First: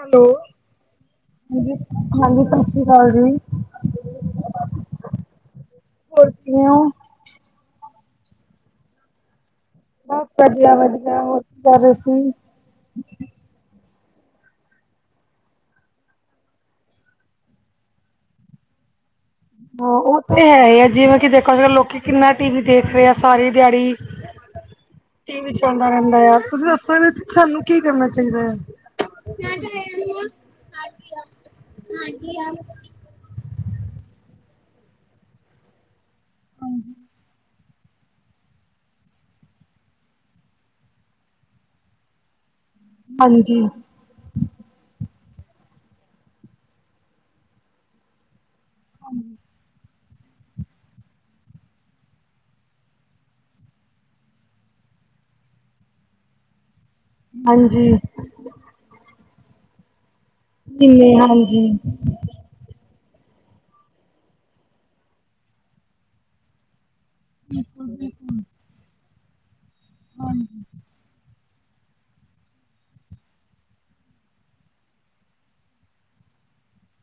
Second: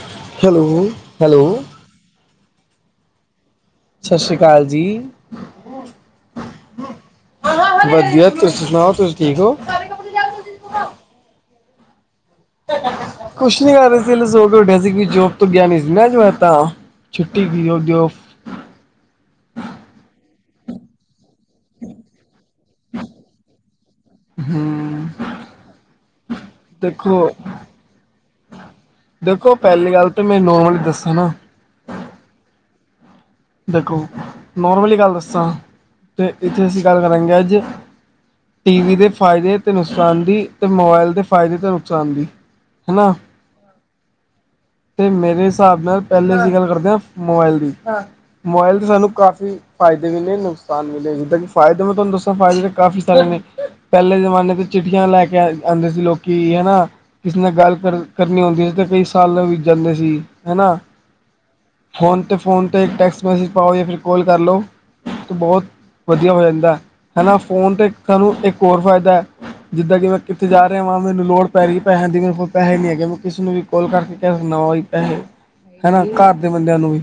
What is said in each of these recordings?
Hello, hello ਹਾਂਜੀ-ਹਾਂਜੀ ਸਸ ਸ਼੍ਰੀ ਕਾਲ ਜੀ। ਸਸ ਸ਼੍ਰੀ ਕਾਲ ਜੀ। ਹੋਰ ਕਿਵੇਂ ਹੋ? ਵਦੀਆ, ਤੁਸੀ ਸੁਣਾਓ ਤੁਸੀ ਠੀਕ ਓ। ਬਸ ਵਧੀਆ-ਵਧੀਆ ਹੋਰ ਕੀ ਕਰ ਰੇ ਸੀ। ਕੁਸ਼ ਨੀ ਕਰ ਰਏ ਸੀ ਹਲੇ ਸੋ ਕੇ ਓਠਿਆ ਸੀ ਕਿ ਜੋਪ ਤੋਂ ਗਿਆ ਨੀ ਸੀ ਨਾ ਅੱਜ ਮੈ ਤਾ। ਛੁੱਟੀ ਕੀਓ [unintelligible] ਹਾਂ, ਓਹ ਤੇ ਹੈ ਈ ਐ ਜਿਵੇਂ ਕੀ ਦੇਖ ਅੱਜ-ਕੱਲ ਲੋਕੀ ਕਿੰਨਾ ਟੀਵੀ ਦੇਖ ਰਏ ਐਂ ਸਾਰੀ ਦੇਹਾੜੀ। ਹਮ ਟੀਵੀ ਚੱਲਦਾ ਰੇਂਦਾ ਆ, ਤੁਸੀਂ ਦੱਸੋ ਇਦੇ ਇਚ ਦੇਖੋ ਸਾਨੂੰ ਕੀ ਕਰਨਾ ਚਾਈਦਾ ਐ। ਦੇਖੋ ਪੈਹਲੀ ਗੱਲ ਤੇ ਮੈਨੁੰ ਓ ਵਾਲੀ ਦੱਸਣ। ਹਾਂਜੀ ਆਈ। ਦੇਖੋ, ਨੋਰਮਲੀ ਗੱਲ ਦੱਸਾਂ, ਤੇ ਇੱਥੇ ਅਸੀਂ ਗੱਲ ਕਰਾਂਗੇ ਅੱਜ ਟੀਵੀ ਦੇ ਫਾਏਦੇ ਤੇ ਨੁਕਸਾਨ ਦੀ, ਤੇ ਮੋਬਾਇਲ ਦੇ ਫਾਏਦੇ ਤੇ ਨੁਕਸਾਨ ਦੀ ਹੈਨਾ। ਹਾਂਜੀ, ਤੇ ਮੇਰੇ ਸਾਬ ਨਾਲ ਪੈਹਲੇ ਅਸੀਂ ਗੱਲ ਕਰਦੇ ਆ, ਮੋਬਾਇਲ ਦੀ। ਮੋਬਾਇਲ ਦੇ ਸਾਨੂੰ ਕਾਫੀ ਫਾਏਦੇ ਵੀ ਨੇ, ਨੁਕ ਕਲ ਮਿਲੇ ਜਿੱਦਾਂ ਕੀ ਫਾਏਦੇ ਮੈਂ ਤੁਹਾਨੂੰ ਦੱਸਾਂ ਫਾਏਦੇ ਤੇ ਕਾਫੀ ਸਾਰੇ ਨੇ। ਪੈਹਲੇ ਜਮਾਨੇ ਤੇ ਚਿੱਠੀਆਂ ਲੈ ਕੇ ਆ, ਆਂਦੇ ਸੀ ਲੋਕੀ ਹੈਨਾ। ਕਿਸੇ ਨਾਲ ਗੱਲ ਹਾਂਜੀ, ਕਰ, ਕਰਨੀ ਹੁੰਦੀ ਸੀ ਤੇ ਕਈ ਸਾਲ ਵੀਤ ਜਾਂਦੇ ਸੀ। ਹੈਨਾ, ਕਿੰਨੇ ਹਾਂਜੀ, ਹੁਣ ਤੇ ਫੋਨ ਤੇ ਟੈਕਸ ਮੈਸੇਜ ਪਾਓ ਯਾ ਫਿਰ ਕੋਲ ਕਰ ਲਓ, ਤੇ ਬਹੁਤ, ਵਦੀਆ ਹੋ ਜਾਂਦੈ। ਹੈਨਾ, ਫੋਨ ਤੇ ਸਾਨੂੰ ਇੱਕ ਹੋਰ ਫਾਏਦਾ, ਜਿੱਦਾਂ ਕਿ ਮੈਂ ਕਿੱਥੇ ਜਾ ਰੇਆ ਵਾਂ ਮੈਨੂੰ ਲੋੜ ਪੈਰੀ ਪੈਹੇਆਂ ਦੀ ਮੇਰੇ ਕੋਲ ਪੈੇਹੇ ਨੀ ਹੈਗੇ ਮੈਂ ਕਿਸੇ ਨੂੰ ਵੀ ਕੋਲ ਕਰਕੇ ਕੈਅ ਦੇਨਾ ਵਾ ਬੀ ਪੈਹੇ। ਹੈਨਾ, ਘਰ ਦੇ ਬੰਦੇਆਂ ਨੂੰ ਵੀ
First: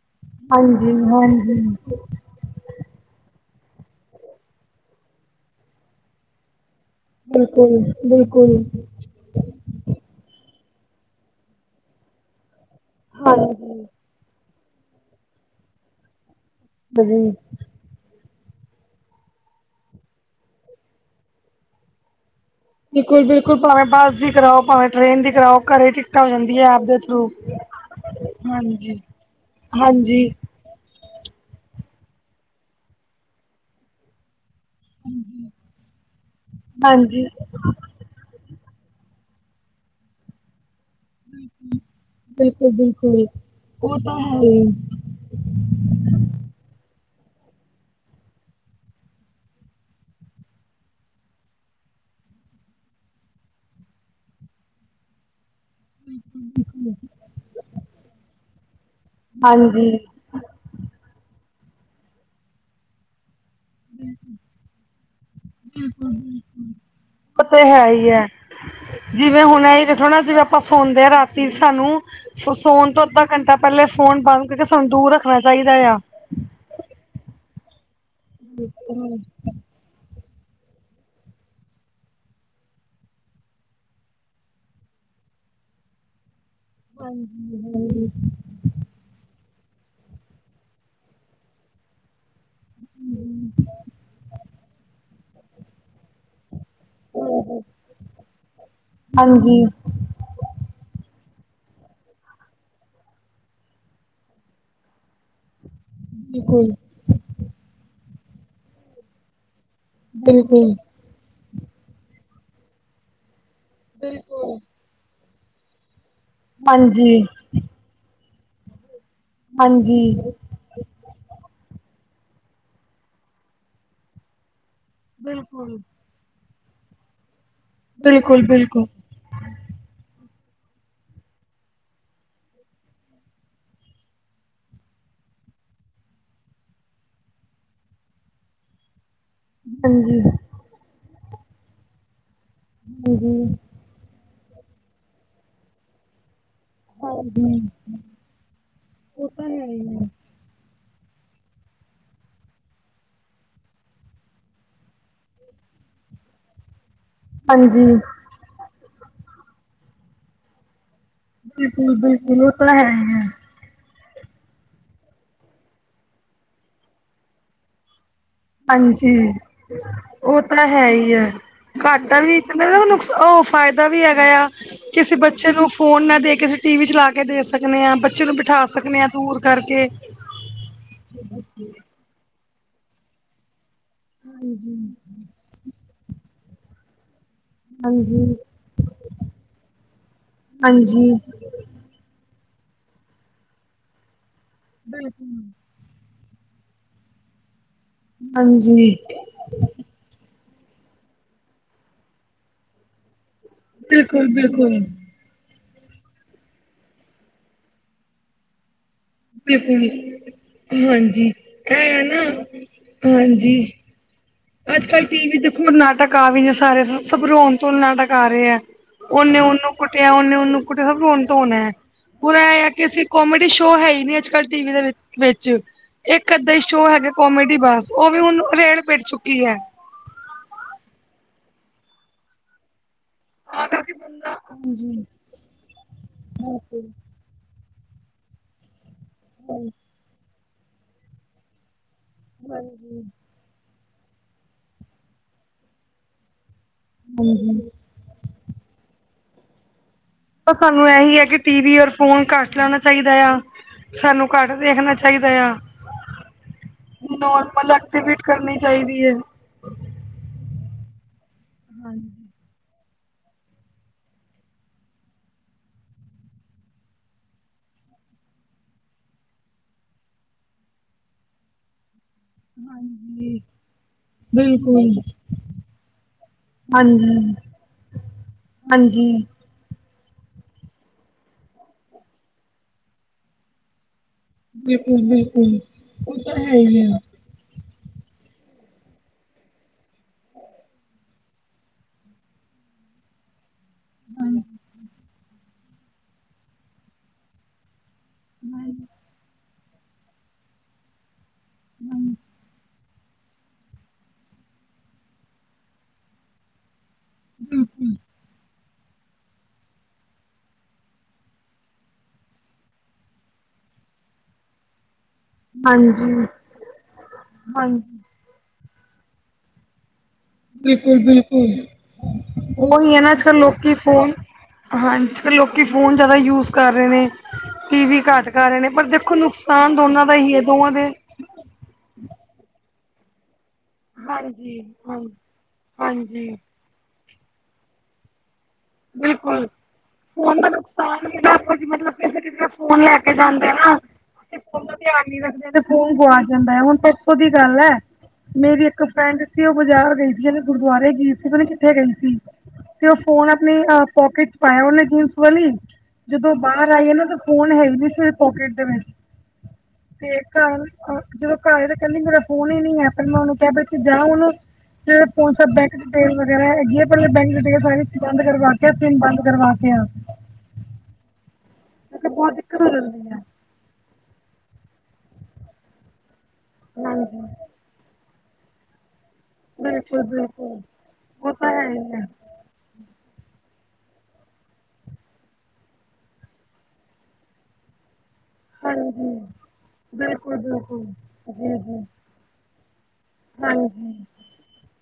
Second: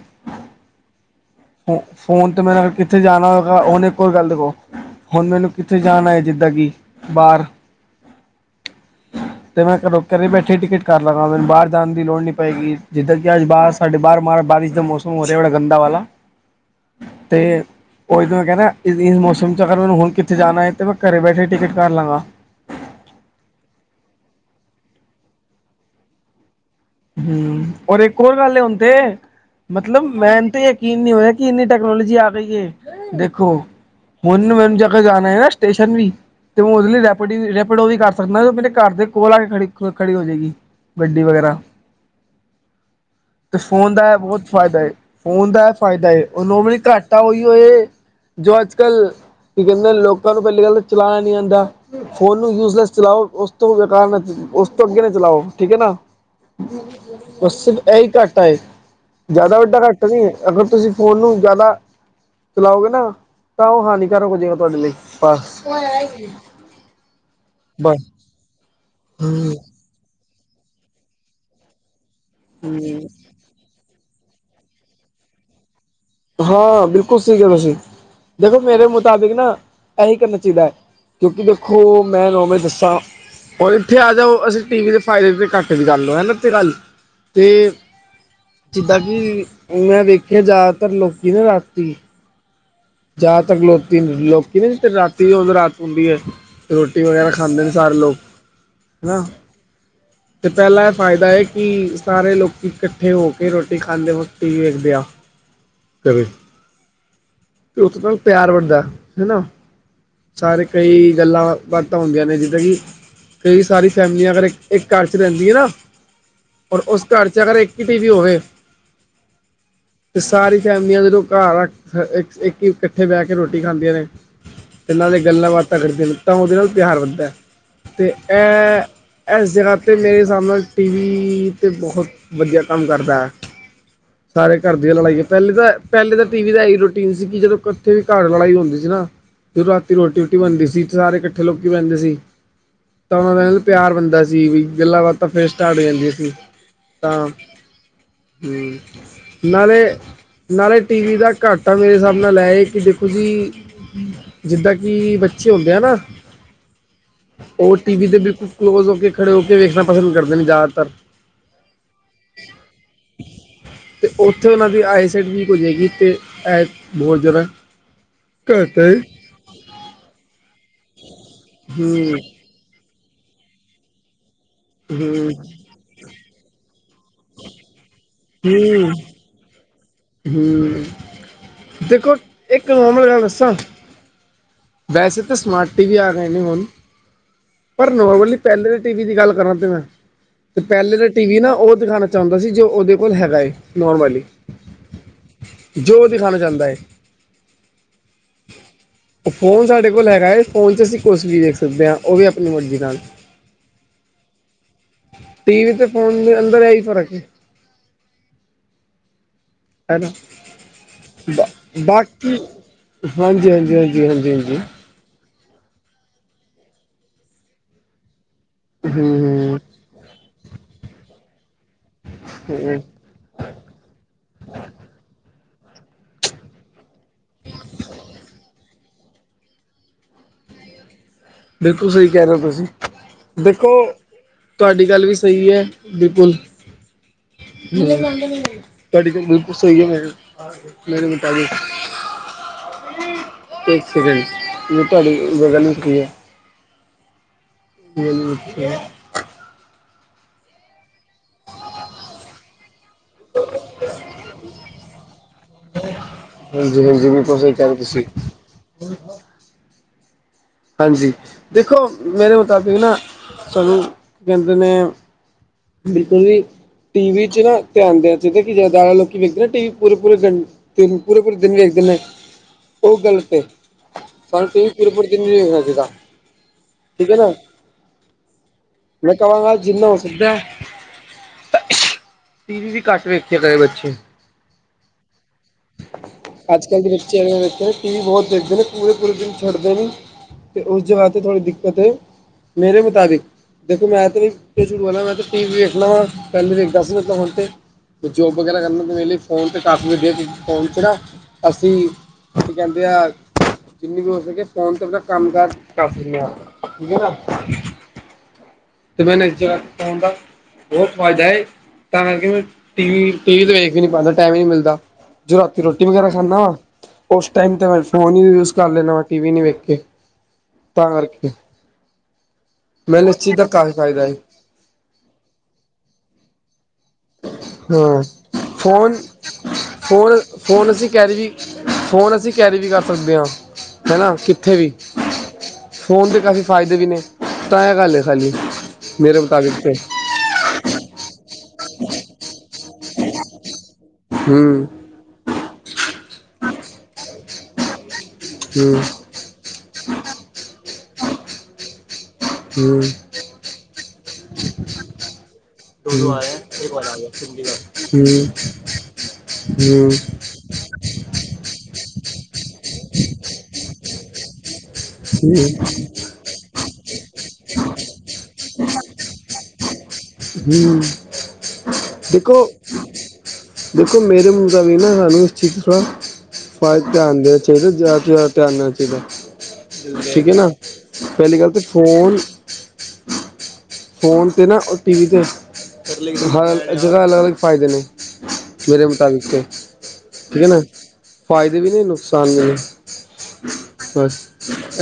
ਹਾਂਜੀ-ਹਾਂਜ ਫੋ, ਫੋਨ ਤੇ ਮੈ ਅਗਰ ਕਿ ਕਿੱਥੇ ਜਾਨਾ ਐਗਾ ਓਨੇ ਕੋਲ ਗੱਲ ਤੇ, [unintelligible] ਹੁਣ ਮੈਨੂੰ ਕਿੱਥੇ ਜਾਨਾ ਏ ਜਿੱਦਾਂ ਕੀ। ਬਿਲਕੁਲ-ਬਿਲਕੁਲ। ਤੇ ਮੈਂ ਘਰੋ, ਘਰੇ ਬੈਠੇ ਟਿਕਟ ਕਰ ਲਾਂਗਾ ਮੈਨੂੰ ਬਾਰ ਜਾਨ ਦੀ ਲੋੜ ਨੀ ਪਏਗੀ। ਜਿੱਦਾਂ ਕਿ ਅੱਜ ਬਾਸ ਹਾਂਜੀ। ਸਾਡੇ ਬਾਰ ਮਾਰ ਬਾਰਿਸ਼ ਦਾ ਮੌਸਮ ਹੋ ਰਿਆ ਬੜਾ ਗੰਦਾ ਵਾਲਾ। [inaudible] ਤੇ ਓ ਇਦਾਂ ਹੈਗਾ ਨਾ [unintelligible] ਮੌਸਮ 'ਚ ਅਗਰ ਮੈਨੂੰ ਹੁਣ ਕਿੱਥੇ ਜਾਨਾ ਏ, ਤੇ ਮੈਂ ਘਰੇ ਬੈਠੇ ਟਿਕਟ ਕਰਲਾਂ ਗਾ। ਬਿਲਕੁਲ-ਬਿਲਕੁਲ ਭਾਵੇਂ ਬੱਸ ਦੀ ਕਰਾਓ ਭਾਵੇਂ ਟ੍ਰੇਨ ਦੀ ਕਰਾਓ ਘਰੇ ਟਿਕਟਾਂ ਹੋ ਜਾਂਦੀਏ ਆਪਦੇ। ਹੂਂ, ਹੁਣ ਇੱਕ ਹੋਰ ਗੱਲ ਐ ਹੁਣ ਤੇ, ਮਤਲਬ ਹਾਂਜੀ। ਮੈਂਨ ਤੇ ਯਕੀਨ ਨੀ ਹੋ ਰਿਆ ਕੀ ਇੰਨੀ ਟੈਕਨੋਲੋਜੀ ਆ ਗਈ ਜੇ, ਦੇਖੋ ਹੁਣ ਨੂੰ ਜਾਣਾ ਹੈ ਨਾ ਸਟੇਸ਼ਨ ਵੀ ਤੇ ਓਦੇ ਲਈ ਹਾਂਜੀ, ਰੈਪਿਡੀ ਵੀ ਰੈਪਿਡੋ ਓ ਵੀ ਕਰ ਮੈਂ ਕਿਆ ਮੇਰੇ ਘਰ ਦੇ ਕੋਲ ਆ ਕੇ ਖੜੀ ਖੜੀ ਹੋ ਜੇਗੀ ਗੱਡੀ ਵਗੈਰਾ। ਬਿਲਕੁਲ-ਬਿਲਕੁਲ। ਤੇ ਫੋਨ ਉਹ ਦਾ ਏਹ ਤਾਂ ਹੈ ਬੋਤ ਹੀ ਫਾਇਦਾ ਏ, ਫੋਨ ਦਾ ਏ ਫਾਇਦਾ ਏ ਓ [unintelligible] ਘਾਟਾ ਓਈ ਏ। ਜੋ ਅੱਜ-ਕੱਲ, ਕੀ ਕਹਿੰਦੇ ਲੋਕਾਂ ਨੂੰ ਪਹਿਲੀ ਗੱਲ ਤੇ ਚਲਾਣਾ ਨੀ ਆਂਦਾ। ਫੋਨ ਨੂੰ ਯੂਜ਼ਲੈਸ ਚਲਾਓ ਓਸ ਤੋਂ ਬੇਕਾਰ ਨਾ, ਓਸ ਤੋਂ ਅੱਗੇ ਨਾ ਚਲਾਓ ਠੀਕ ਐ ਨਾ। ਬਸ ਸਿਰਫ ਏਹੀ ਘਾਟਾ ਏ, ਜਿਆਦਾ ਵੱਡਾ ਹਾਂਜੀ, ਘਾਟਾ ਨੀ ਐ। ਅਗਰ ਤੁਸੀਂ ਫ਼ੋਨ ਨੂੰ ਜਿਆਦਾ ਚਲਾਓਗੇ ਨਾ ਤਾਂ ਓ ਹਾਨੀਕਾਰਕ ਹੋ ਜਾਏਗਾ ਤੁਆਡੇ ਲਈ, ਹਾਂ ਓ ਤੇ ਹੈ ਈ ਐ, ਜਿਵੇਂ ਹਮ ਹੁਣ ਨਈ ਦੇਖੋ ਨਾ ਜਿਵੇਂ ਆਪਾਂ ਸੋਂਦੇ ਆ ਰਾਤੀ ਸਾਨੂੰ, ਸੋਣ ਹਮ ਤੋਂ ਅੱਦਾਂ ਘੰਟਾ ਪਹਿਲੇ ਫੋਨ ਬੰਦ ਕਰਕੇ ਸਾਨੂੰ ਦੂਰ ਰੱਖਣਾ ਚਾਈਦਾ ਏਆ। ਹਾਂ ਬਿਲਕੁਲ ਸਈ ਕਿਆ ਤੁਸੀਂ, ਦੇਖੋ ਮੇਰੇ ਮੁਤਾਬਿਕ ਨਾ ਏਹੀ ਕਰਨਾ ਚਾਈਦੈ ਐ, ਕਿਉਂਕਿ ਦੇਖੋ ਮੈਂ ਨੌਵੇਂ ਦੱਸਾਂ ਔਰ ਇੱਥੇ ਆ ਜਾਓ ਅਸੀਂ ਟੀ ਵੀ ਦੇ ਫਾਇਦੇ ਤੇ ਘੱਟ ਵੀ ਕਰ ਲੋ ਹਨਾ ਗੱਲ। [unintelligible] ਤੇ ਜਿੱਦਾਂ ਕਿ ਊ ਮੈਂ ਵੇਖਿਆ ਜਾ [unintelligible] ਲੋਕੀ ਨੇ ਰਾਤੀ ਜ਼ਿਆਦਾਤਰ ਲੋਕੀ- ਲੋਕੀ ਤੇ ਰਾਤੀ ਰਾਤ ਹੁੰਦੀ ਹੈ ਰੋਟੀ ਵਗੈਰਾ ਖਾਂਦੇ ਨੇ, ਸਾਰੇ ਲੋਕ ਹੈ ਨਾ ਹਾਂਜੀ, ਅਤੇ ਪਹਿਲਾਂ ਇਹ ਫਾਇਦਾ ਹੈ ਕਿ ਸਾਰੇ ਲੋਕ ਇਕੱਠੇ ਹੋ ਕੇ ਰੋਟੀ ਖਾਂਦੇ ਵਕਤ ਟੀਵੀ ਵੇਖਦੇ ਆ [unintelligible] [unintelligible] ਅਤੇ ਉੱਥੋਂ ਤੱਕ ਪਿਆਰ ਬਣਦਾ ਹੈ, ਨਾ ਸਾਰੇ ਬਿਲਕੁਲ ਕਈ ਗੱਲਾਂ ਬਾਤਾਂ ਹੁੰਦੀਆਂ ਨੇ, ਜਿੱਦਾਂ ਕਿ ਕਈ ਸਾਰੀ ਫੈਮਲੀਆਂ ਅਗਰ ਇੱਕ ਘਰ ਚ ਰਹਿੰਦੀ ਹੈ ਨਾ ਔਰ ਉਸ ਹਾਂਜੀ, ਘਰ 'ਚ ਅਗਰ ਇੱਕ ਹੀ ਟੀਵੀ ਹੋਵੇ ਤੇ ਹਾਂਜੀ ਸਾਰੀ ਫੈਮਿਲੀਆਂ ਜਦੋਂ ਘਰ ਆ ਇੱਕ ਹੀ ਇਕੱਠੇ ਬਹਿ ਕੇ ਰੋਟੀ ਖਾਂਦੀਆਂ ਨੇ, ਅਤੇ ਨਾਲ ਦੀ ਗੱਲਾਂ ਬਿਲਕੁਲ, ਬਾਤਾਂ ਕਰਦੀਆਂ ਨੇ ਤਾਂ ਉਹਦੇ ਨਾਲ ਪਿਆਰ ਵੱਧਦਾ, ਅਤੇ ਬਿਲਕੁਲ-ਬਿਲਕੁਲ ਇਹ ਇਸ ਜਗ੍ਹਾ 'ਤੇ ਮੇਰੇ ਹਿਸਾਬ ਨਾਲ ਟੀਵੀ 'ਤੇ ਬਹੁਤ ਵਧੀਆ ਕੰਮ ਕਰਦਾ ਹੈ ਸਾਰੇ ਘਰ ਦੀਆਂ ਲੜਾਈਆਂ, ਪਹਿਲੇ ਤਾਂ ਪਹਿਲੇ ਤਾਂ ਟੀ ਵੀ ਦਾ ਹੈ ਹੀ ਰੋਟੀ ਸੀ ਕਿ ਜਦੋਂ ਕੱਠੇ ਵੀ ਘਰ ਲੜਾਈ ਹੁੰਦੀ ਸੀ, ਨਾ ਫਿਰ ਰਾਤੀ ਹਾਂਜੀ, ਰੋਟੀ ਰੂਟੀ ਬਣਦੀ ਸੀ ਸਾਰੇ ਇਕੱਠੇ ਲੋਕੀ ਬੈਂਦੇ ਸੀ ਤਾਂ ਹਾਂਜੀ, ਮੈਂ ਪਿਆਰ ਬਣਦਾ ਸੀ, ਵੀ ਗੱਲਾਂ ਬਾਤਾਂ ਫੇਰ ਸਟਾਰਟ ਹੋ ਜਾਂਦੀਆਂ ਸੀ ਤਾਂ, ਹਾਂਜੀ ਹਮ ਉਹ ਤਾਂ ਹੈ ਹੀ ਨਾਲੇ ਹੈ। ਨਾਲੇ ਟੀਵੀ ਦਾ ਘੱਟ ਤਾਂ ਮੇਰੇ ਹਿਸਾਬ ਨਾਲ, ਇਹ ਕਿ ਦੇਖੋ ਜੀ ਜਿੱਦਾਂ ਕਿ ਬੱਚੇ ਹੁੰਦੇ ਆ ਨਾ ਉਹ ਹਾਂਜੀ, ਟੀਵੀ ਦੇ ਬਿਲਕੁਲ ਕਲੋਜ਼ ਹੋ ਕੇ, ਖੜੇ ਹੋ ਕੇ ਵੇਖਣਾ ਪਸੰਦ ਕਰਦੇ ਨੇ ਜ਼ਿਆਦਾਤਰ ਬਿਲਕੁਲ-ਬਿਲਕੁਲ ਉਹ ਤਾਂ ਹੈ ਹੀ ਐ ਤੇ ਉੱਥੇ ਉਹਨਾਂ ਦੀ ਆਈ ਸੈਡ ਵੀਕ ਹੋ ਜਾਵੇਗੀ ਤੇ ਇਹ ਬਹੁਤ [unintelligible] ਘੱਟ ਹੈ ਹਾਂਜੀ, ਉਹ ਤਾਂ ਹੈ ਹੀ ਐ ਹੂੰ ਘਾਟਾ ਵੀ ਮੇ ਨੁਕਸ ਉਹ ਫਾਇਦਾ ਵੀ ਹੈਗਾ ਆ, ਕਿਸੇ ਹੂੰ ਬੱਚੇ ਨੂੰ ਫੋਨ ਨਾ ਦੇ ਕੇ, ਅਸੀਂ ਟੀ ਵੀ ਚਲਾ ਕ ਕੇ ਦੇ ਸਕਦੇ ਹਾਂ, ਬੱਚੇ ਨੂੰ ਬਿਠਾ ਸਕਦੇ ਹਾਂ ਦੂਰ ਕਰਕੇ ਹਮ ਦੇਖੋ ਇੱਕ [unintelligible] ਗੱਲ ਦੱਸਾਂ ਹਾਂਜੀ। ਵੈਸੇ ਤੇ, ਸਮਾਰਟ ਟੀਵੀ ਆ ਗਏ ਨੇ ਹੁਨ। ਪਰ ਹਾਂਜੀ ਨੋਰਮਲੀ ਪਹਿਲੇ ਦੀ ਟੀਵੀ ਦੀ ਗੱਲ ਕਰਾਂ ਤੇ ਮੈਂ, ਤੇ ਪਹਿਲੇ ਦਾ ਹਾਂਜੀ ਟੀਵੀ ਨਾ, ਉਹ ਦਿਖਾਣਾ ਚਾਹੁੰਦਾ ਸੀ, ਜੋ ਉਹਦੇ ਕੋਲ ਹੈਗਾ ਏ, ਨੌਰਮਲੀ। ਬਿਲਕੁ ਜੋ ਦਿਖਾਣਾ ਚਾਂਦਾ ਏ। ਹਾਂਜੀ। ਓ ਫੋਨ ਸਾਡੇ ਕੋਲ ਹੈਗਾ, ਫੋਨ'ਚ ਅਸੀਂ ਕੁਛ ਵੀ ਵੇਖ ਸਕਦੇ ਆਂ, ਉਹ ਵੀ ਆਪਣੀ ਮਰਜ਼ੀ ਨਾਲ। ਬਿਲਕੁਲ-ਬਿਲਕੁਲ। ਟੀਵੀ ਤੇ ਫੋਨ ਦੇ ਅੰਦਰ ਐਈ ਫਰਕ ਏ। ਬਿਲਕੁਲ ਹੈਨਾ, ਹਾਂਜੀ ਇਹ ਹੈ ਨਾ ਬਾਕੀ ਹਾਂਜੀ-ਹਾਂਜੀ, ਹਾਂਜੀ-ਹਾਂਜੀ, ਹਾਂਜੀ। ਅੱਜ-ਕੱਲ ਟੀਵੀ ਦੇਖੋ ਲਾਤਾ, ਕਾਫੀ ਸਾਰੇ ਸਭ ਰੋਣ-ਧੋਣ ਨਾਟਕ ਆ ਰਹੇ ਆ। ਹੂੰ ਉਹਨੇ-ਉਹਨੂੰ ਕੁੱਟਿਆ, ਉਹਨੇ-ਉਹਨੂੰ ਕੁੱਟਿਆ, ਸਭ ਰੋਣ-ਧੋਣ ਐ, ਪੂਰਾ ਐਂਆ ਹੂੰ ਕਿ ਅਸੀ ਕੋਮੇਡੀ ਸ਼ੋਅ ਹੈਹੀ ਨੀ ਅੱਜ-ਕੱਲ ਟੀਵੀ ਦੇ ਵਿੱਚ, ਇੱਕ-ਅੱਦਾ ਈ ਸ਼ੋਅ ਹੈਗਾ ਕੌਮੇਡੀ ਬੱਸ, ਉਹ ਵੀ ਹੁਣ ਰੇਲ ਪੇਟ ਚੁੱਕੀ ਐ। ਬਿਲਕੁਲ ਸਹੀ ਕਹਿ ਰਹੇ ਓ ਤੁਸੀਂ। ਦੇਖੋ, ਤੁਵਾਡੀ ਗੱਲ ਵੀ ਸਹੀ ਐ, ਬਿਲਕੁਲ। ਹੂੰ, ਤੁਹਾਡੀ ਗੱਲ ਬਿਲਕੁਲ ਸਹੀ ਏ ਫਿਰ। ਮੇਰੇ ਮੁਤਾਬਿਕ ਹਾਂਜੀ। ਇੱਕ ਸਕਿੰਡ, ਮੈਨੁ ਤੁਵਾਡੀ ਗਗ [unintelligible] ਹਾਂਜੀ। [unintelligible] ਲਿਖਿਆ ਤਾਂ ਸਾਨੂੰ ਐਹੀ ਆ ਕਿ, ਟੀਵੀ ਔਰ ਫੋਨ ਘਟ ਲਾਣਾ ਚਾਈਦਾ ਯਾ, ਸਾਨੂੰ ਘੱਟ ਦੇਖਣਾ ਚਾਈਦਾ ਯਾ। ਹਾਂਜੀ ਬਿਲਕੁਲ ਸਹੀ ਕਹਿ ਨੋਰਮਲ ਰਹੇ ਤੁਸੀਂ ਐਕਟੀਵੀਟ ਕਰਨੀ ਚਾਹੀਦੀ ਏ। ਹਾਂਜੀ, ਦੇਖੋ ਮੇਰੇ ਮੁਤਾਬਿਕ ਨਾ ਸਾਨੁੰ ਕਹਿੰਦੇ ਨੇ ਬਿਲਕੁਲ ਵੀ, ਟੀਵੀ'ਚ ਨਾ ਧਿਆਨ ਦੇਣਾ ਚਾਈਦਾ, ਕਿ ਜਾਦਾ ਲੋਕੀ ਵੇਖਦੇ ਨਾ ਟੀਵੀ, ਪੂਰੇ-ਪੂਰੇ ਦਿਨ। ਤਿਨ, ਪੂਰੇ-ਪੂਰੇ ਦਿਨ ਵੇਖਦੇ ਨੇ ਹਾਂਜੀ। ਪਰ, ਤੁਹੀ ਪੂਰੇ-ਪੁਰੇ ਦਿਨ ਨੀ ਵੇਖ ਸਕਦੇ, ਏਦਾਂ। ਠੀਕ ਐ ਨਾ, ਮੈਂ ਕਵਾਂਗਾ ਜਿੰਨਾ ਹੋ ਸਕਦੈ ਟੀਵੀ ਵੀ ਘੱਟ ਵੇਖਿਆ ਕਰੇ ਬੱਚੇ। ਬਿਲਕੁਲ ਬਿਲਕੁਲ ਅੱਜ-ਕੱਲ ਦੇ ਬੱਚਿਆ ਐਵੇ ਤ ਟੀਵੀ ਬਹੁਤ ਦੇਖਦੇ ਨੇ, ਪੂਰੇ-ਪੂਰੇ ਦਿਨ ਛੱਡਦੇ ਨਹੀ। ਤੇ ਉਸ ਜਗ੍ਹਾ ਤੇ ਥੋੜੀ ਦਿੱਕਤ ਏ, ਮੇਰੇ ਮੁਤਾਬਿਕ। ਦੇਖੋ ਮੈਂ ਤੇ ਨੀ, ਫੇਸਬੁੱਕ ਵਾਲਾ ਮੈਂ ਤੇ ਟੀਵੀ ਵੇਖਨਾ ਵਾ, ਪਹਿਲੇ ਵੇਖਦਾ ਸੀ, ਨਹੀਂ ਤਾ ਹੁਣ ਤੇ ਜੋਬ ਵਗੈਰਾ ਕਰਨਾ ਤੇ ਵੇਹਲੇ ਫੋਨ ਤੇ ਕਾਫੀ ਵਧੀਆ ਚੀਜ ਫੋਨ'ਚ ਨਾ, ਅਸੀਂ ਕੀ ਕਹਿੰ ਜਿੰਨੀ ਵੀ ਹੋ ਸਕੇ ਫੋਨ 'ਤੇ ਅਪਣਾ ਕੰਮ-ਕਾਰ ਕਰ ਸਕਨੇ ਆਂ, ਠੀਕ ਏ ਨਾ। ਤੇ ਮੈਂ ਨਜਰ ਰੱਖ ਫੋਨ ਦਾ ਬਹੁਤ ਫਾਇਦਾ ਏ, ਤਾਂ ਕਰਕੇ ਮੈਂ, ਟੀਵੀ, ਟੀਵੀ ਤੇ ਵੇਖ ਵੀ ਨੀ ਪਾਂਦਾ, ਟਾਈਮ ਈ ਨਹੀਂ ਮਿਲਦਾ। ਜੋ ਰਾਤੀ ਰੋਟੀ ਵਗੈਰਾ ਹਾਂਜੀ ਖਾਂਨਾ ਵਾ, ਉਸ ਟਾਇਮ ਤੇ ਮੈਂ ਹਾਂਜੀ ਫੋਨ ਈ ਯੂਜ ਕਰ ਲੈਂਨਾ ਵਾ, ਟੀਵੀ ਨੀ ਵੇਖ ਕੇ। ਤਾਂ ਕਰਕੇ ਬਿਲਕੁਲ-ਬਿਲਕੁਲ, ਓਈ ਮੈਨੂੰ ਐਨਾ ਇਸ ਚੀਜ਼ ਅੱਜ-ਕੱਲ ਦਾ ਕਾਫੀ ਲੋਕੀ ਫਾਇਦਾ ਫੋਨ ਹੈ ਹਾਂ, ਫਿਰ ਲੋਕੀ ਫੋਨ ਜ਼ਿਆਦਾ ਯੂਜ ਕਰ ਰਹੇ ਨੇ। ਟੀਵੀ ਹਾਂ ਘੱਟ ਕਰ ਰਹੇ ਨੇ ਪਰ ਫੋਨ ਦੇਖੋ, ਨੁਕਸਾਨ ਦੋਨਾਂ ਦਾ ਹੀ ਹੈ ਦੋਵਾਂ ਦੇ ਫ਼ੋਨ ਅਸੀਂ ਕੈਰੀ ਵੀ ਕਰ ਸਕਦੇ ਆ ਹਨਾ ਕਿੱਥੇ ਹਾਂਜੀ ਵੀ ਹਾਂਜੀ ਫੋਨ ਤੇ ਹਾਂਜੀ ਕਾਫੀ ਫਾਇਦੇ ਵੀ ਨੇ ਤਾਂ ਏ ਗੱਲ ਐ ਖਾਲੀ ਮੇਰੇ ਬਿਲਕੁਲ ਮੁਤਾਬਿਕ ਤੇ ਫੋਨ ਦਾ ਨੁਕਸਾਨ ਕਿਹੜਾ ਆਪਾ ਜੀ ਮਤਲਬ ਕਿਸੇ ਕਿਸ ਫੋਨ ਲੈ ਕੇ ਜਾਂਦੇ ਆ ਨਾ [unintelligible] ਹੂੰ ਧਿਆਨ ਨੀ ਰੱਖਦੇ ਤੇ ਫ਼ੋਨ ਗੁਆਚ ਜਾਂਦਾ ਐ ਹੁਣ ਪਰਸੋਂ ਦੀ ਗੱਲ ਐ ਮੇਰੀ ਹੂੰ ਇੱਕ ਹੂੰ ਫਰੈਂਡ ਉਹ ਬਾਜ਼ਾਰ ਗਈ ਸੀ [unintelligible] ਗੁਰਦੁਆਰੇ ਗਈ ਸੀ ਪਤਾ ਨੀ ਕਿੱਥੇ ਗਈ ਸੀ ਤੇ ਉਹ ਫੋਨ ਆਪਣੀ ਪੋਕੇਟ ਚ ਪਾਇਆ ਉਹਨੇ ਫ [unintelligible] ਜਦੋਂ ਬਾਹਰ ਆਈ ਆ ਨਾ ਤਾਂ ਫੋਨ ਹੈ ਹੀ ਨਹੀਂ ਸੀ ਉਹਦੀ ਹੂੰ ਪੋਕਟ ਦੇ ਵਿੱਚ ਹੂੰ ਤੇ ਘਰ ਜਦੋਂ ਘਰ ਦੇਖਿਆ ਕਹਿੰਦੀ ਮੇਰਾ ਫੋਨ ਹੀ ਨਹੀਂ ਹੈ ਪਰ ਮੈਂ ਉਹਨੂੰ ਕਿਹਾ [unintelligible] ਜਾ ਉਹਨੂੰ ਜਿਸ ਚ ਹੂੰ ਬੈਂਕ ਡਿਟੇਲ ਵਗੈਰਾ ਹੈਗੀ ਐਂ ਪਹਿਲੇ ਬੈਂਕ ਡਿਟੇਲ ਸਾਰੇ ਬੰਦ ਕਰਵਾ ਕੇ ਆ ਪਿੰਨ ਬੰਦ ਕਰਵਾ ਕੇ ਆ ਹੂੰ, ਕਿਉਂਕਿ ਬਹੁਤ ਦੇਖੋ ਦਿੱਕਤ ਹੋ ਜਾਂਦੀ ਹੈ ਦੇਖੋ ਮੇਰੇ ਮੁੰਡਾ ਵੀ ਨਾ ਸਾਨੂੰ ਇਸ ਚੀਜ਼ [unintelligible] ਹਾਂਜੀ ਧਿਆਨ ਦੇ ਚਾਹੀਦਾ ਜ਼ਿਆਦਾ ਤੋਂ ਜ਼ਿਆਦਾ ਧਿਆਨ ਦੇਣਾ ਚਾਹੀਦਾ ਬਿਲਕੁਲ ਠੀਕ ਐ ਨਾ ਬਿਲਕੁਲ ਉਹ ਪਹਿਲੀ ਤਾਂ ਗੱਲ ਤੇ ਹੈ ਹੀ ਹੈ ਫੋਨ ਫੋਨ ਤੇ ਨਾ ਟੀ ਵੀ ਤੇ ਹ ਜਗ੍ਹਾ ਅਲੱਗ-ਅਲੱਗ ਫਾਇਦੇ ਨੇ ਮੇਰੇ ਹਾਂਜੀ ਮੁਤਾਬਿਕ ਤੇ ਬਿਲਕੁਲ ਠੀਕ ਐ ਨਾ ਬਿਲਕੁਲ ਜੀ ਫ਼ਾਇਦੇ ਵੀ ਜੀ ਨੇ ਨੁਕਸਾਨ ਵੀ ਨੇ ਹਾਂਜੀ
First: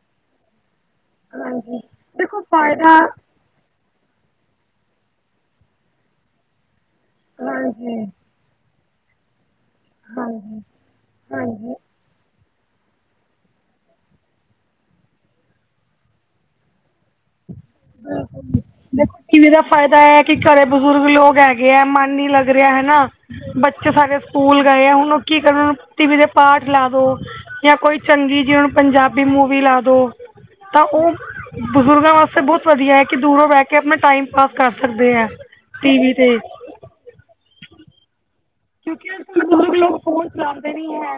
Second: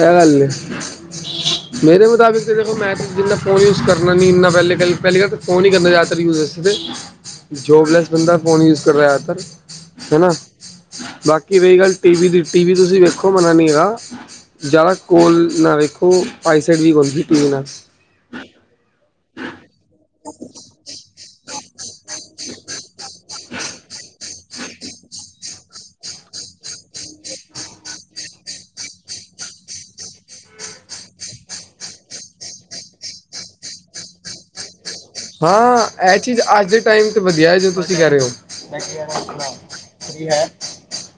ਐਹ ਗੱਲ ਐ ਹਾਂਜੀ ਮੇਰੇ ਮੁਤਾਬਿਕ ਤੇ ਦੇਖੋ ਮੈਂ ਫਾਇਦਾ ਜਿੰਨਾ ਫੋਨ ਯੂਜ ਕਰਨਾ ਨੀ ਇੰਨਾ ਪਹਿਲੇ ਗ ਪਹਿਲੀ ਗੱਲ ਤੇ ਫੋਨ ਹੀ ਕਰਨਾ ਜ਼ਿਆਦਾਤਰ ਯੂਜ ਹਾਂਜੀ ਜੋਬਲੈਸ ਬੰਦਾ ਫੋਨ ਯੂਜ ਕਰ ਰਿਹਾ ਜਿਆਦਾਤਰ ਹਨਾ ਹਾਂਜੀ ਬਾਕੀ ਹਾਂਜੀ ਰਹੀ ਗੱਲ ਟੀ ਵੀ ਦੀ ਟੀ ਵੀ ਤੁਸੀਂ ਵੇਖੋ ਮੰਨਾ ਨੀ ਹੈਗਾ ਜ਼ਿਆਦਾ ਕੋਲ ਨਾ ਵੇਖੋ ਆਈਸਾਈਟ ਵੀਕ ਹੁੰਦੀ ਟੀ ਵੀ ਨਾਲ ਬਿਲਕੁਲ ਦੇਖੋ ਟੀ ਵੀ ਦਾ ਫਾਇਦਾ ਐ ਕਿ ਘਰੇ ਬਜ਼ੁਰਗ ਲੋਕ ਹੈਗੇ ਗਿਆ ਮਨ ਨੀ ਲੱਗ ਰਿਹਾ ਹੈਨਾ ਬੱਚੇ ਸਾਰੇ ਸਕੂਲ ਗਏ ਆ ਹੁਣ ਉਹ ਕੀ ਕਰਨ ਟੀ ਵੀ ਤੇ ਪਾਠ ਲਾ ਦੋ ਜਾਂ ਕੋਈ ਚੰਗੀ ਜਿ ਹੁਣ ਪੰਜਾਬੀ ਮੂਵੀ ਲਾ ਦੋ ਤਾਂ ਉਹ ਬਜ਼ੁਰਗਾਂ ਵਾਸ ਤੇ ਬਹੁਤ ਵਧੀਆ ਐ ਕਿ ਦੂਰੋਂ ਬਹਿ ਕੇ ਆਪਣਾ ਟਾਈਮ ਪਾਸ ਕਰ ਸਕਦੇ ਐ ਟੀ ਵੀ ਹਾਂ ਇਹ ਤੇ ਚੀਜ਼ [unintelligible] ਤੇ ਵਧੀਆ ਜੇ ਤੁਸੀ ਕਹਿ ਰਹੇ ਹੋ ਕਿਉਂਕਿ ਅੱਜ ਕੱਲ ਬਜ਼ੁਰਗ ਲੋਕ ਫੋਨ ਚਲਾਉਂਦੇ ਨੀ ਹੈ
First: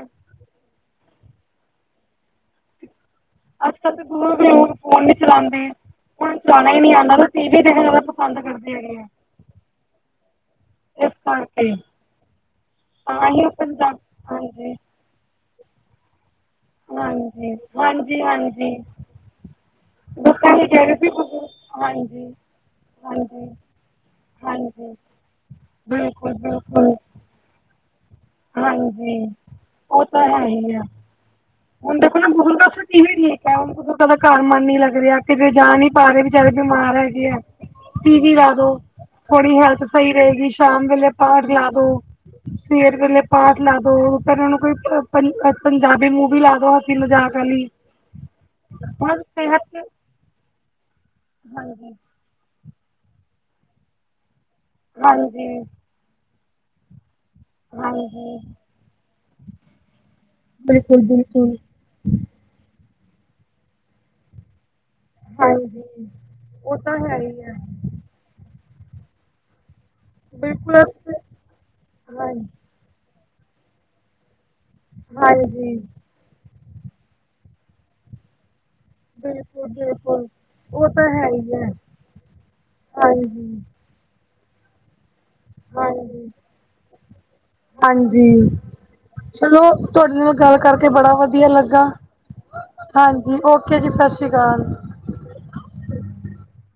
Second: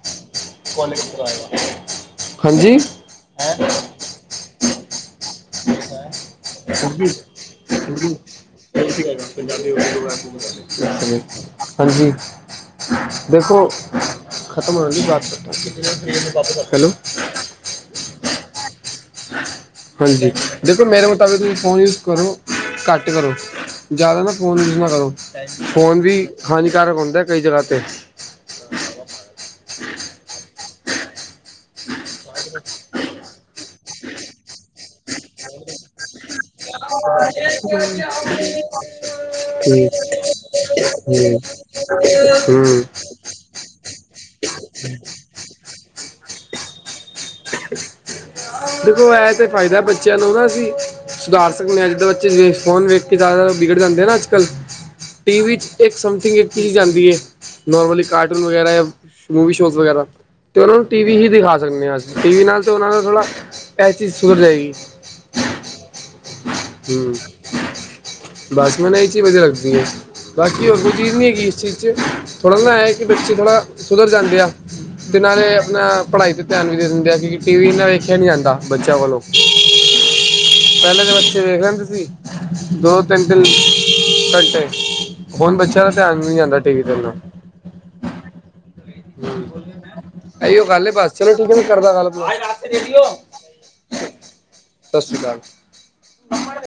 ਹਾਂਜੀ ਅੱਜ ਕੱਲ ਤੇ [unintelligible] ਫੋਨ ਨੀ ਚਲਾਉਂਦੇ ਹੁਣ ਚਲਾਉਣਾ ਹੀ ਨੀ ਆਂਦਾ ਤਾਂ ਟੀ ਵੀ ਦੇਖਣਾ ਜ਼ਿਆਦਾ ਪਸੰਦ ਕਰਦੇ ਹੈਗੇ ਆ ਇਸ ਕਰਕੇ ਹਾਂਜੀ ਦੇਖੋ ਤਾਂ ਕਰਕੇ ਖਤਮ [unintelligible] ਹੈਲੋ ਹਾਂਜੀ, ਹਾਂਜੀ, ਹਾਂਜੀ ਹਾਂਜੀ, ਬਸ ਇਹੀ ਦੇਖੋ ਕਹਿ ਰਹੇ ਮੇਰੇ ਸੀ ਮੁਤਾਬਿਕ ਬਜ਼ੁਰਗ ਤੁਸੀਂ ਫੋਨ ਯੂਜ ਹਾਂਜੀ ਕਰੋ ਘੱਟ ਕਰੋ ਹਾਂਜੀ ਜ਼ਿਆਦਾ ਨਾ ਫੋਨ ਯੂਜ ਨਾ ਹਾਂਜੀ ਕਰੋ ਫੋਨ ਵੀ ਹਾਨੀਕਾਰਕ ਹੁੰਦਾ ਕਈ ਜਗਾ ਤੇ ਹਾਂਜੀ, ਉਹ ਤਾਂ ਹੈ ਹੀ ਆ ਹੁਣ ਦੇਖੋ ਨਾ ਬਜ਼ੁਰਗਾਂ ਵਾਸਤੇ [inaudible] ਠੀਕ ਟੀਵੀ ਐ ਉਹ ਬਜ਼ੁਰਗਾ ਦਾ ਘਰ ਮਨ ਨੀ ਲੱਗ ਰਿਹਾ ਕਿਤੇ ਜਾ ਨੀ ਪਾ ਰਹੇ ਵਿਚਾਰੇ ਬਿਮਾਰ ਐ ਹੈਗੇ ਆ ਟੀ ਵੀ ਲਾ ਦੋ ਥੋੜੀ ਹੈਲਥ ਸਹੀ ਹੂੰ ਰਹੇਗੀ ਸ਼ਾਮ ਵੇਲੇ ਪਾਠ ਲਾ ਦੋ ਸਵੇਰ ਵੇਲੇ ਪਾਠ ਲਾ ਦੋ ਫਿਰ ਉਹਨ ਨੂੰ ਕੋਈ ਪੰਜਾਬੀ ਮੂ ਵੀ ਲਾ ਦੋ ਕੋਈ ਮਜ਼ਾਕ ਆਲੀ। ਦੇਖੋ ਐ ਤੇ ਫਾਇਦਾ ਬੱਚਿਆਂ ਨੂੰ ਨਾ ਅਸੀਂ, ਸੁਧਾਰ ਸਕਨੇ ਹਾਂ ਹਾਂਜੀ ਜਿੱਦਾਂ ਬ ਫੋਨ ਵੇਖ ਕੇ ਜ਼ਿਆਦਾ ਵਿਗੜ ਜਾਂਦੇ ਨਾ ਅੱਜਕੱਲ੍ਹ, ਟੀ ਵੀ ਹਾਂਜੀ 'ਚ ਇੱਕ ਸਮਥਿੰਗ ਇੱਕ ਕਿ ਜਾਂਦੀ ਏ। ਨੋਰਮਲੀ ਹਾਂਜੀ ਕਾਰਟੂਨ ਵਗੈਰਾ ਜਾਂ, ਮੂਵੀ ਸ਼ੋ ਵਗੈਰਾ, ਤੇ ਉਹਨਾਂ ਨੂੰ ਬਿਲਕੁਲ ਟੀ ਵੀ ਹੀ ਬਿਲਕੁਲ ਦਿਖਾ ਸਕਦੇ ਆ ਅ ਟੀ ਵੀ ਨਾਲ ਤੇ ਉਹਨਾ ਨੂੰ ਥੋੜ੍ਹਾ, ਇਹ ਚੀਜ਼ ਸੁਧਰ ਜਾਏਗੀ। ਹਾਂਜੀ। ਉਹ ਤਾਂ ਹੂੰ, ਹੈ ਹੀ ਹੈ ਬਾਸ ਮੈਂਨੂੰ ਨਾ ਇਹ ਚੀਜ਼ ਵਧੀਆ ਲਗਦੀ ਏ, ਬਾਕੀ ਬਿਲਕੁਲ ਹੋਰ ਕੋਈ ਚੀਜ਼ ਨਹੀਂ ਹੈਗੀ ਇਸ ਚੀਜ਼ ਬੱਚੇ ਹਾਂਜੀ ਥੋੜ੍ਹਾ ਐ ਕਿ ਬੱਚੇ ਥੋੜ੍ਹਾ ਸੁਧਰ ਜਾਂਦੇ ਆ, ਤੇ ਨਾਲੇ ਹਾਂਜੀ ਆਪਣਾ ਪੜ੍ਹਾਈ ਤੇ ਧਿਆਨ ਵੀ ਦੇ ਦਿੰਦੇ ਆ ਕਿਉਕਿ ਟੀ ਵੀ ਇਨਾ ਵੇਖਿਆ ਨੀ ਜਾਂਦਾ। ਬੱਚਿਆਂ ਵਲੋਂ। ਬਿਲਕੁਲ ਬਿਲਕੁਲ ਉਹ ਪਹਿਲਾਂ ਤਾਂ ਤੇ ਹੈ ਬੱਚ ਚੇ ਹੀ ਵੇਖ ਹੈ ਲੈਦੇ ਸੀ, ਦੋ-ਦੋ ਤਿੰਨ-ਤਿੰਨ ਹਾਂਜੀ ਘੰਟੇ। ਹੁਣ ਬੱਚਿਆਂ ਦਾ ਧਿਆਨ ਹਾਂਜੀ ਵੀ ਨੀ ਜਾਂਦਾ ਟੀ ਵੀ ਤੇ ਇੰਨਾ। ਹਾਂਜੀ ਹੂੰ, ਚਲੋ ਤੁਹਾਡੇ ਨਾਲ ਇਹਓ ਗੱਲ ਕਰਕੇ ਏ ਬਸ ਬੜਾ ਚਲੋ ਵਧੀਆ ਠੀਕ ਹੈ ਮੈਂ ਲੱਗਾ ਕਰਦਾ ਗੱਲ। ਹਾਂਜੀ ਓਕੇ ਜੀ ਸਾਸਰੀ ਕਾਲ। ਸਾਸਰੀ ਕਾਲ। [unintelligible]